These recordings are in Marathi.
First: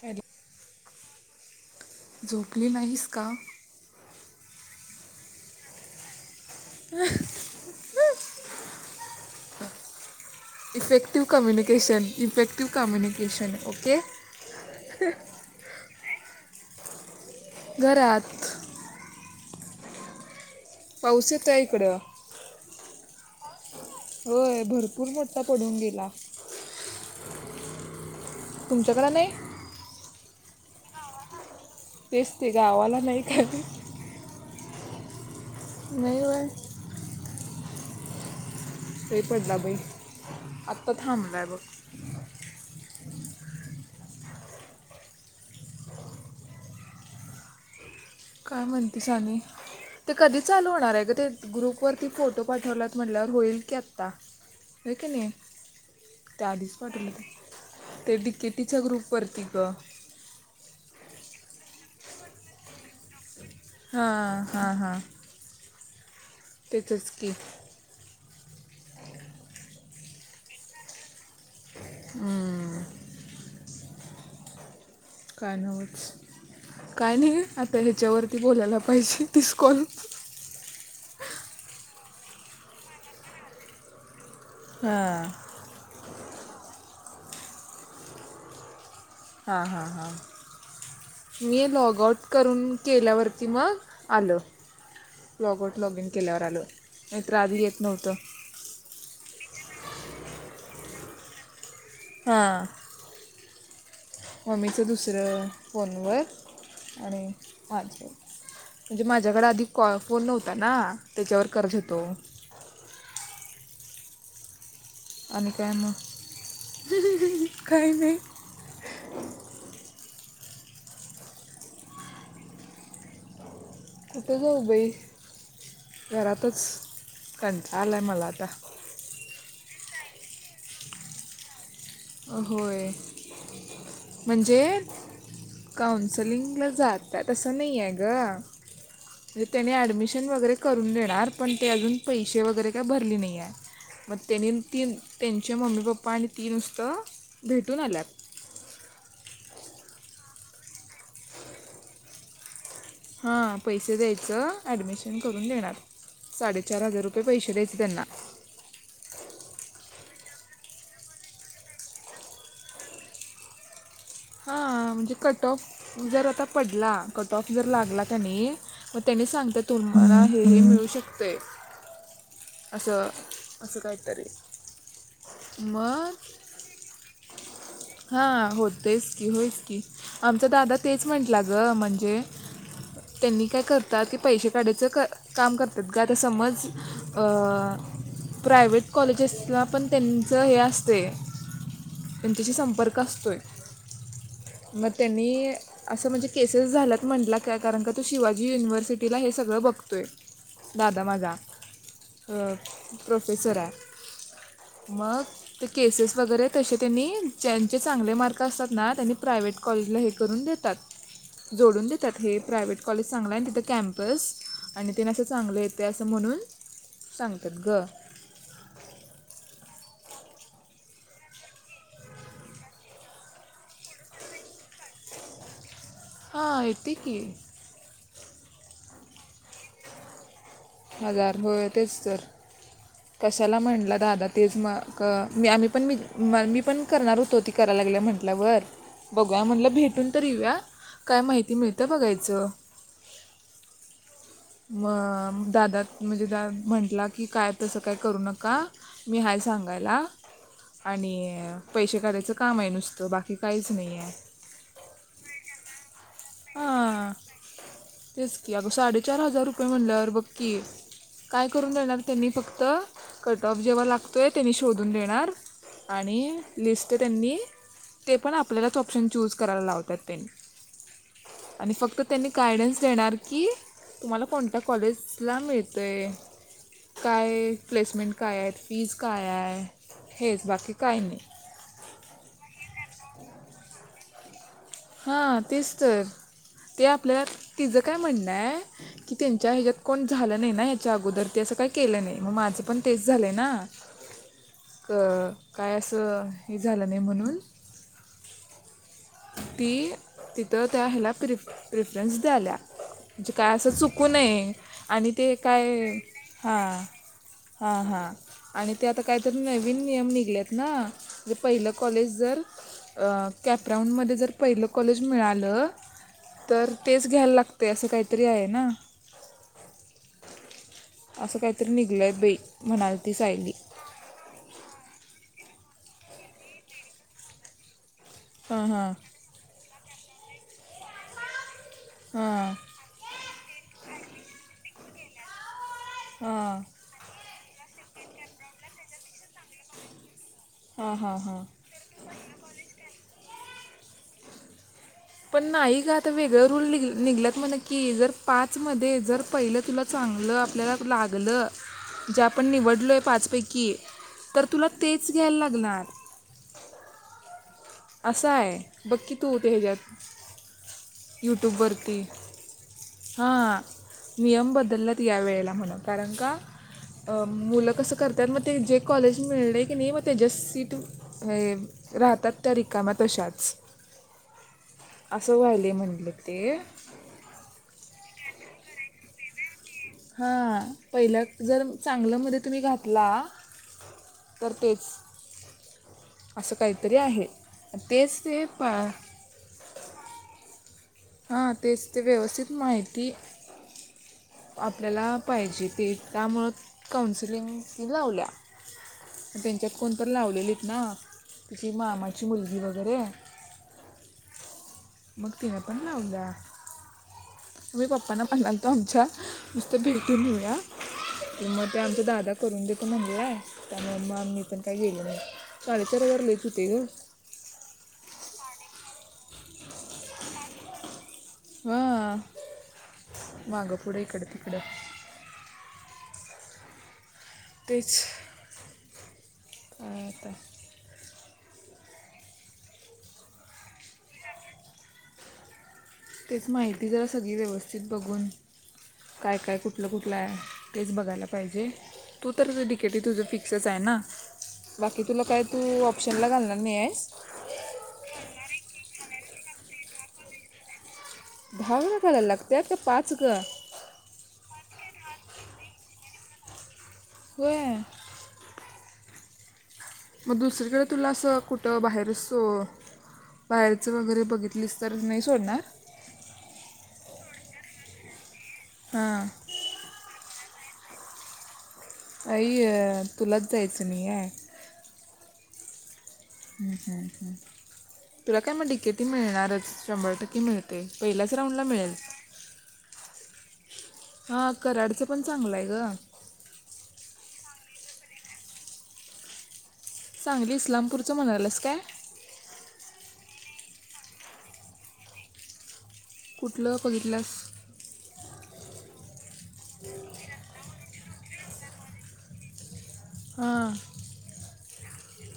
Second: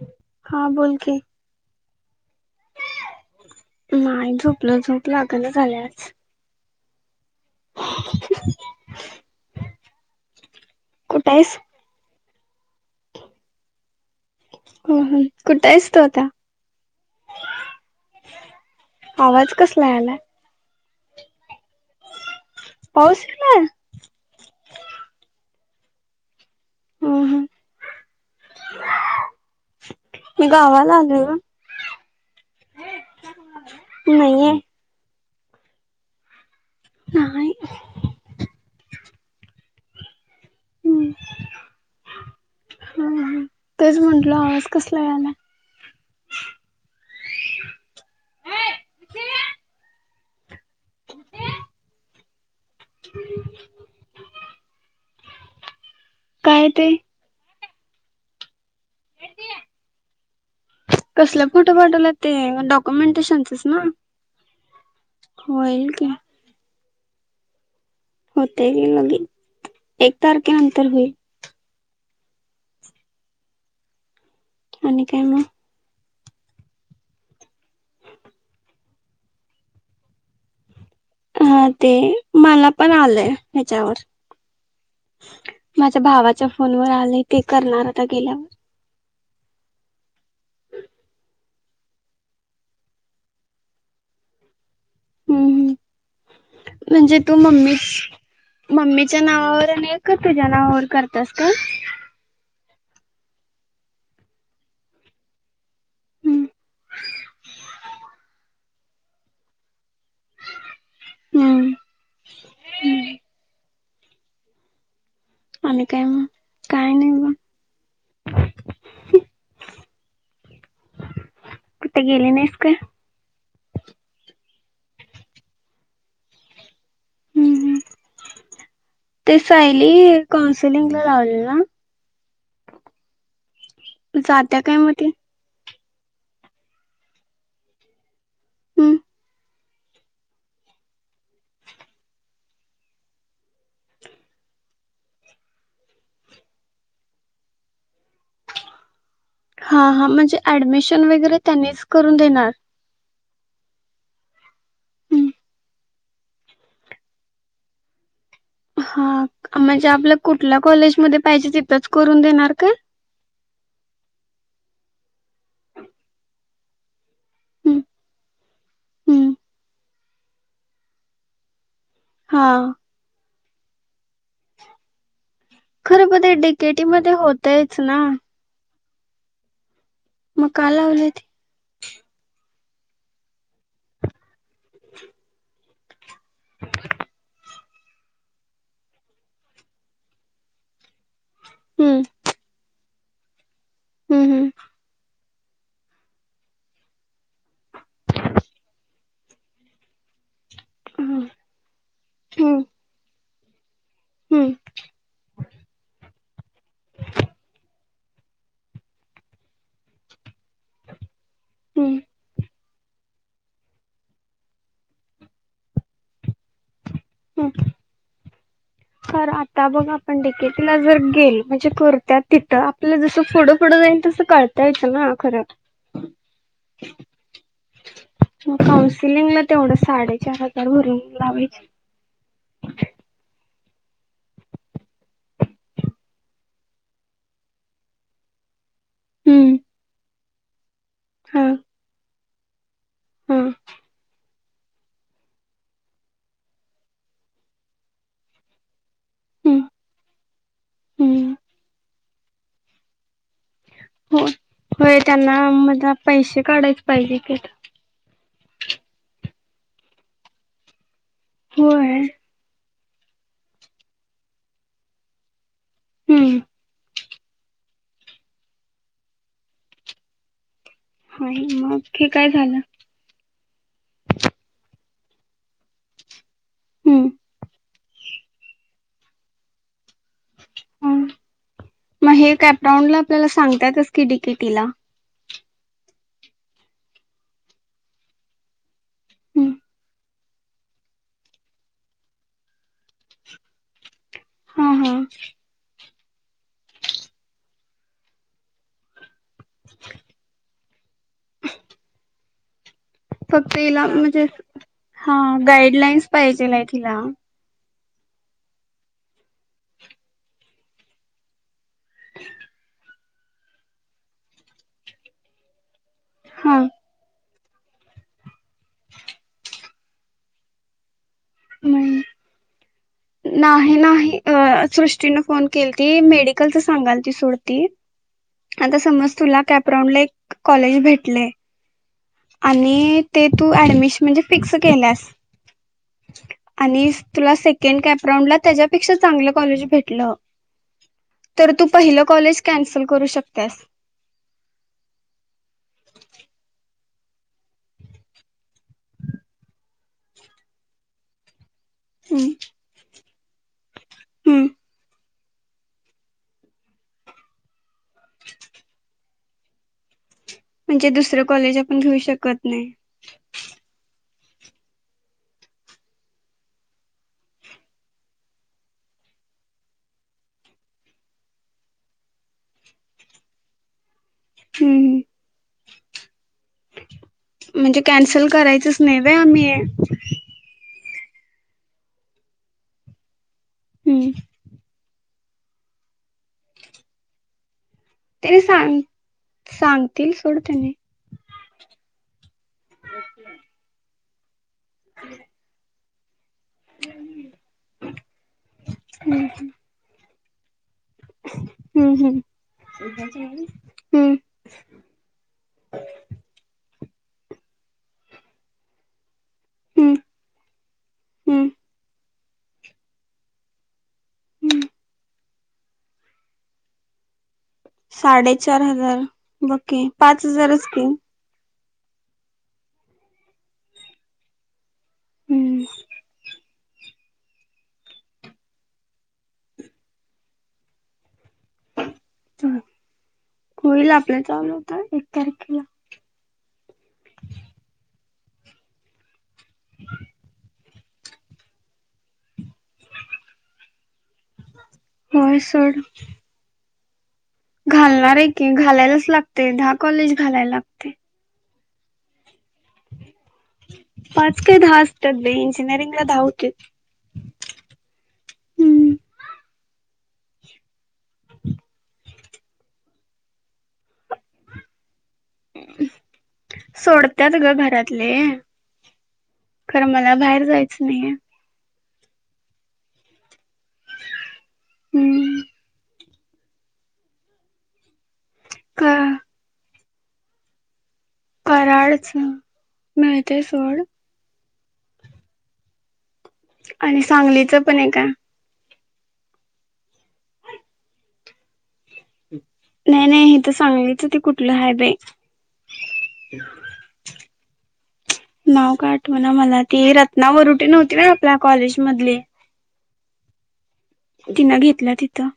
खरी हा बोल की झोपली नाहीस का नाही झोपलो झोप लागल झाल्यास इफेक्टिव कुठं आहेस? कम्य केशन इम्पॅक्टिव कम्युनिकेशन ओके हो कुठं आहेस तो आता घरात आवाज कसला आला पाऊस येत आहे इकडं पौस ना होय भरपूर मोठठा पडून गेला हं हं. तुमच्याकडे नाही मी गावाला आलो तेस् ते गावाला नाही का नाही आहे नाहीवर ह सही पडला बई आत्ता थांबला आहे बघ ह तेच म्हटल आवाज कसला आहे ना काय म्हणतेस आणि ते कधी चालू होणार आहे ग ते ग्रुपवररती फोटो पाठवला. म्हटल्या होईल की आता हे की नाही काय त्याआधीच ते? पाठवलं त्या डीकेटीच ग्रुपवरती ग कसला फोटो पाठवला ते डॉक्युमेंटेशनचच ना हा हा हां होईल का. तेथच की होत क लगे एक तारखेनंतर होईल. आणि काय मग? कानोज [inaudible] काय नाही आता ह्याच्यावरती बोलायला पाहिजे तीस कॉल हा ते मला पण आलंय हच्यावर हा माझ्या भावाच्या फोनवर आले ते करणार आता गेल्यावर हा हा हा मी लॉग आउट करून केल्यावरती मग आलं, लॉग हम्म आउट लॉग इन केल्यावर आलो म्हणजे तू नाहीत्र आधी मम्मी येत नव्हतं. मम्मीच्या नावावर आणि का तुझ्या नावावर करतस का? हा म्मीचं दुसरं फोनवर हम्म आणि माझ म्हणजे माझ्याकडे आधिकॉ फोन नव्हता ना त्याच्यावर कर्ज होतो. हम्म आणि काय मग काही नाही कुठ गेले नाहीस का? कुठे जाऊबाई घरातच हम्म कंटाळा आला आहे मला आता ते सायली काौन्सलिंग ला लावले ना हो होय जात्या म्हणजे काय मग ती काउन्सलिंगला जात अससं नाही आहे ग. हम् त्याने ऍडमिशन वगैरे करून देणार पण ते अजून पैसे वगैरे का भरली नाही आहे. मग त्यानी तीन त्यांचे मम्मी पप्पा आणि ती नुसतं भेटून आल्यात. हा हा म्हणजे ऍडमिशन वगैरे त्यांनीच करून देणार. हा पैसे द्यायचं ॲडमिशन करून देणार. साडेचार हजार रुपये पैसे द्यायचे त्यांना हा म्हणजे आपल्या कुठल्या कॉलेजमध्येध्ये पाहिजे तिथंच करून देणार का? म्हणजे कट ऑफ जर आता पडला. कट ऑफ जर हम्म लागला त्यानी मग त्यानी हम्म सांगते तुम्हाला हे मिळू शकतय. हा असं असं काहीतरी खरं मग ब ते डीकेटी मध्ये होतयच ना, हा होतेच की होयच की आमचा मग का दादा तेच लावले ते म्हंटला णज त्यांनी काय करत प काढ कर, तद्गात समज प्रायव्हेट कॉलेजेसला पण त्यांचं हे असते हम्म त्यांच्याशी संप संपर्क असतोय हम्म मग त्यांनी असं म्हणजे केसेस झाल्यात म्हटलं काय कारण का तो शिवाजी युनिव्हर्सिटीला हे सगळं बघतोय. दादादा हम्म माझा हम्म प्रोफेसर आहे. हम्म मग ते केसेस वगैरे तसे त्यांनी ज्यांचे चांगले मार्क असतात ना त्यांनी प्रायवे्ट कॉलेजला हे करून देतात. जोडून हम्म देतात हे प्रायवेट कॉलेज चांगल आहे आणि तिथं कॅम्पस आणि तिन असं चांगलं येतय असं म्हणून. सांगतात ग. खर आता बघ आपण डीकेटीला जर गेल म्हणजे करत तिथं आपलं जसं फूड फूडं जान तस कळतयचं ना खरं. हां येते की मग काउन्सिलिंगला तेवढं साडेचार हजार भरून हजार लावायच. होय तेच तर कशाला म्हटलं दादा तेच मग मी आम्ही पण म मी पण करणार होत ते. करा लागल्या म्हंटल्यावर. बघूया हम्म म्हणलं भेटून तर येऊया, काय हा माहिती मिळत्या बघायचं? [unintelligible] म दादात म्हणजे द म्हंटला की काय तसं काय करू नका. मी हाय हम्म सांगायला, हम्म आणि पैसे काढायचं काम आहे नुसतं बाकी हे काहीच नाही आहे, हो होय त्यांना मला पैसे काढायच हा. पाहिजे की तेच की अगं साडेचार हजार रुपये म्हणल्यावर बघकी काय करून देणार होय त्यांनी फक्त तर कट ऑफ जेव्हा लागतो आहे ते म शोधून देणार आणि हम्म लिस्ट त्यांनी, ते पण आपल्यालाच ऑप्शन चूज करायला लावतात त्यांनी. आणि मग फक्त हे त्यांनी काय झालं गायडन्स देणार की तुम्हाला कोणत्या कॉलेजला मिळतय काय प्लेसमेंट काय आहेत फीज काय आहे हेच बाकी काय हम्म नाही. मग हे कॅपराऊंड ला आपल्याला सांगताातच की डीकेटी ला. हा तेच तर, ते आपल्या तिचं काय म्हणणं आहे. की त्यांच्या ह्याच्यात कोण झालं नाही ना या्याच्या अगोदर ते असं काही केलं नाही म माझं पण तेच झालंय ना. हा अ हा काय असं हे झालं नाही म्हणून. ती तिथं त्या हला प्र प्रिफरंस द्याल्या. म्हणजे काय फक्त असं हिला चुकू म्हणजे नये आणि हा ते काय गाईडलाईन्स पाहिजेल हा. आहेत हिला हा हा. आणि ते आता काहीतरी नवीन नियम निघलेत ना पहिलं कॉलेज जर अ कॅप राऊंडमध्ये जर पहिलं कॉलेज मिळालं, हा तर तेच घ्यायला लागत असं काहीतरी आहे. ना, अस काहीतरी नाही निघलंय बाइ म्हणा नाही नाही सृष्टीन फोन केली ती मेडिकलच सांगालती सोडती. हां आता हां समज तुला कॅपरांडला एक कॉलेज भेटलय, हां आणि ते तु ऍडमिशन म्हणजे फिक्स केल्यास, हां आणि तुला सेकं सेकंड कॅपराऊंड ला त्याच्यापेक्षा चांगलं कॉलेज भेटलं. हा हा हा. तर तू पहिलं कॉलेज कॅन्सल करू शकत्यास. पण नाही ग आता वेगळ रूल निघलात म्हणा की जर पाच मध्ये जर पहिलं तुला चांगलं आपल्याला लागलं. जे हम्म आपण निवडलोय पाचपैकी तर हम्म तुला तेच घ्यायला लागणार. असं आहे बघ की तू ते ह्याच्यात. म्हणजे दुसरं कॉलेज आपण घेऊ शकत नाही. हा, नियम बदललात या वेळेला म्हणून कारण का. अ मुलं कसं करतात मग ते जे कॉलेज मिळले की नाही मग त्याच्या सीट हे राहतात त्या रिकामात तशाच. हम्. असं वयलय म्हटलं ते. म्हणजे कॅन्सल करायचच नाही वय आम्ही. हा पहिल्या जर चांगलं मध्ये तुम्ही घातला. हम्म. तर तेच. असं काहीतरी आहे तेच त्याने ते पा सांग सांगतील सोड तेने हा तेच ते व्यवस्थित माहिती आपल्याला पाहिजे ते त्यामुळं काउन्सिलिंग ही लावल्या त्यांच्यात कोण तरण लावलेलीत ना तुझची हम्म हम्म मामाची मुलगी वगैरे हम्म मग तिने पण लाव द तुम्ही पप्पाना पण लाल तो आमच्या नुसतं हम्म भेटून होऊया हम्म तर मग ते आमचा दादा करून देतो म्हणलं आहे त्यामुळे आम्ही पण हम्म केला नाही कॉलेजला तर वेळेवर येत होतो का साडेचार हजार ओके पाच हजारच क हम्म मागं पुढं इकडं तिकडं हम्म तेच अता च होईल आपल्या चा आलं होत एक तारखेला तेच माहिती जरा सगळी व्यवस्थित बघून काय काय कुठलं कुठलं आहे तेच बघायला पाहिजे तू तर तिकेटही तुझं फिक्सच आहे ना बाकी तुला होय काय सोड तू ऑप्शनला घालणार नाही आहेस घालणार आहे की घालायलाच लागते दहा कॉलेज घालायला लागते दहावळा घालायला लागतय का पाच ग पाच काय दहा असतात बाई इंजिनिअरिंग ला दहा होतीत होय हम्म मग दुसरीकडे तुला असं कुठं बाहेर सो बाहेरचं वगैरे बघितलीस तर नाही सोडणार सोडत्यात ग घरातले हा खरं मला बाहेर जायचं नाही आई तुलाच जायचं नाही आहे हम् ह् तुला काय मग टिकेट का मिळणारच शंभर टक्के मिळत ते पहिल्याच राऊंड ला मिळेल कराडच मिळते सोड हा कराडचं पण चांगलं आहे ग आणि सांगलीच पण आहे का सांगली इस्लामपूरचं म्हणालंस काय नाही नाही हे तर सांगलीच त कुठलं आहे बाई कुठलं बघितलास नाव का आठव ना मला ती रत्ना वरुटी नव्हती ना आपल्या कॉलेज मधले हां तिनं घेतलं तिथं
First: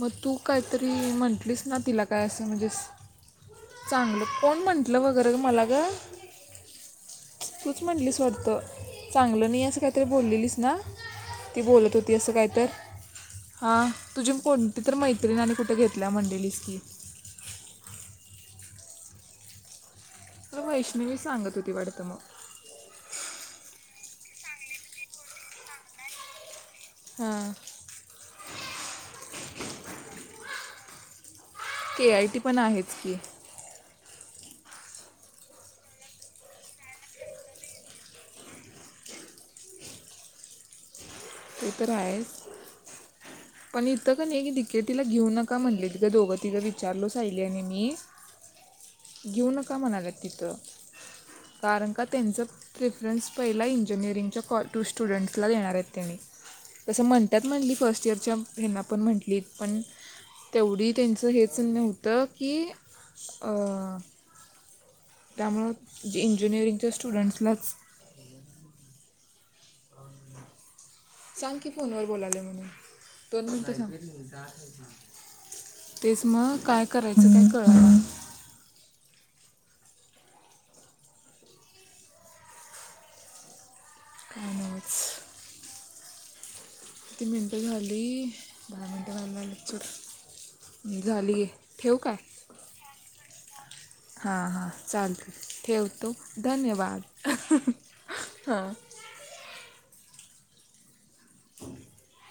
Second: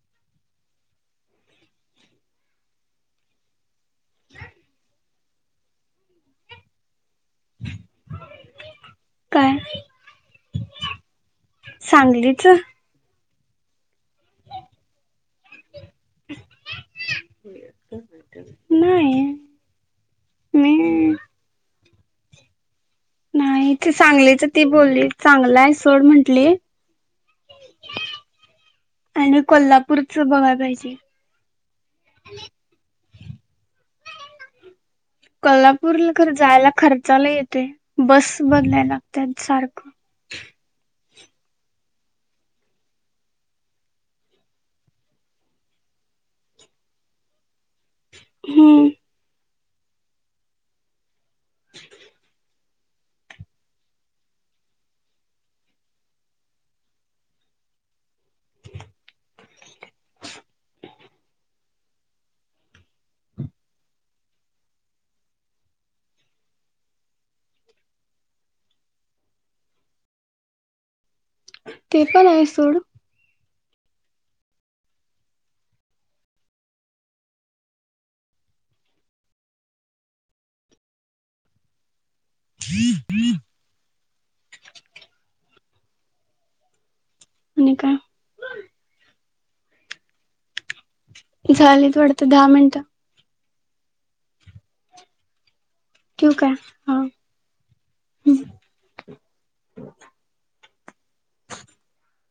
मग तू काहीतरी म्हटलीस ना तिला काय असं म्हणजे चांगलं कोण म्हटलं वगैरे मला ग तूच म्हटलीस वाटतं चांगलं काय नाही असं काहीतरी बोललेलीच ना ती बोलत होती असं सांगलीच काहीत हां तुझी कोणती तर मैत्रीिणी आणि कुठे घेतल्या मंडेलीच की नाही तर मी वैष्णवी सांगत होती वाटतं मग नाही तेे चांगलीच ती बोलली चांगलं आहे सोड म्हंटली हा आणि कोल्हापूर बघायला पाहिजे के आय टी पण आहेत की कोल्हापूरला ख जायला खर्चाला येते बस बदलायला लागतात सारखं ते तर रा आहेस पण इथं का नाहीी तिके तिला घेऊ नका म्हटले तिं दोघं तिघं विचारलो साहिली आणि मी हम्म घेऊ नका म्हणालात तिथं कारण का त्यांचं प्रेफरन्स पहिला इंजिनिअरिंगच्या कॉ टू स्टुडंट्सला देणार आहेत त्यानी तसं म्हणतात म्हटली फर्स्ट इयरच्या हना पण म्हटली पण तेवढी त्यांचं हेच होतं की अ त्यामुळं जे इंजिनिअरिंगच्या स्टुडंट्सलाच सांग की ते फोनवर पण बोलाले आहे म्हणेून सोड दोन मिनटं सांग तेच मग काय करायचं काय कळ ह अमस कती मिनट आणि काय खाल्ली बारा मिनट खाल्लंलीचट झाली आहे ठेव झालीत काय वाटतं दहा मिनटं हां हां चालत ठेवतो ठेवू काय? हा. धन्यवाद हां [inaudible]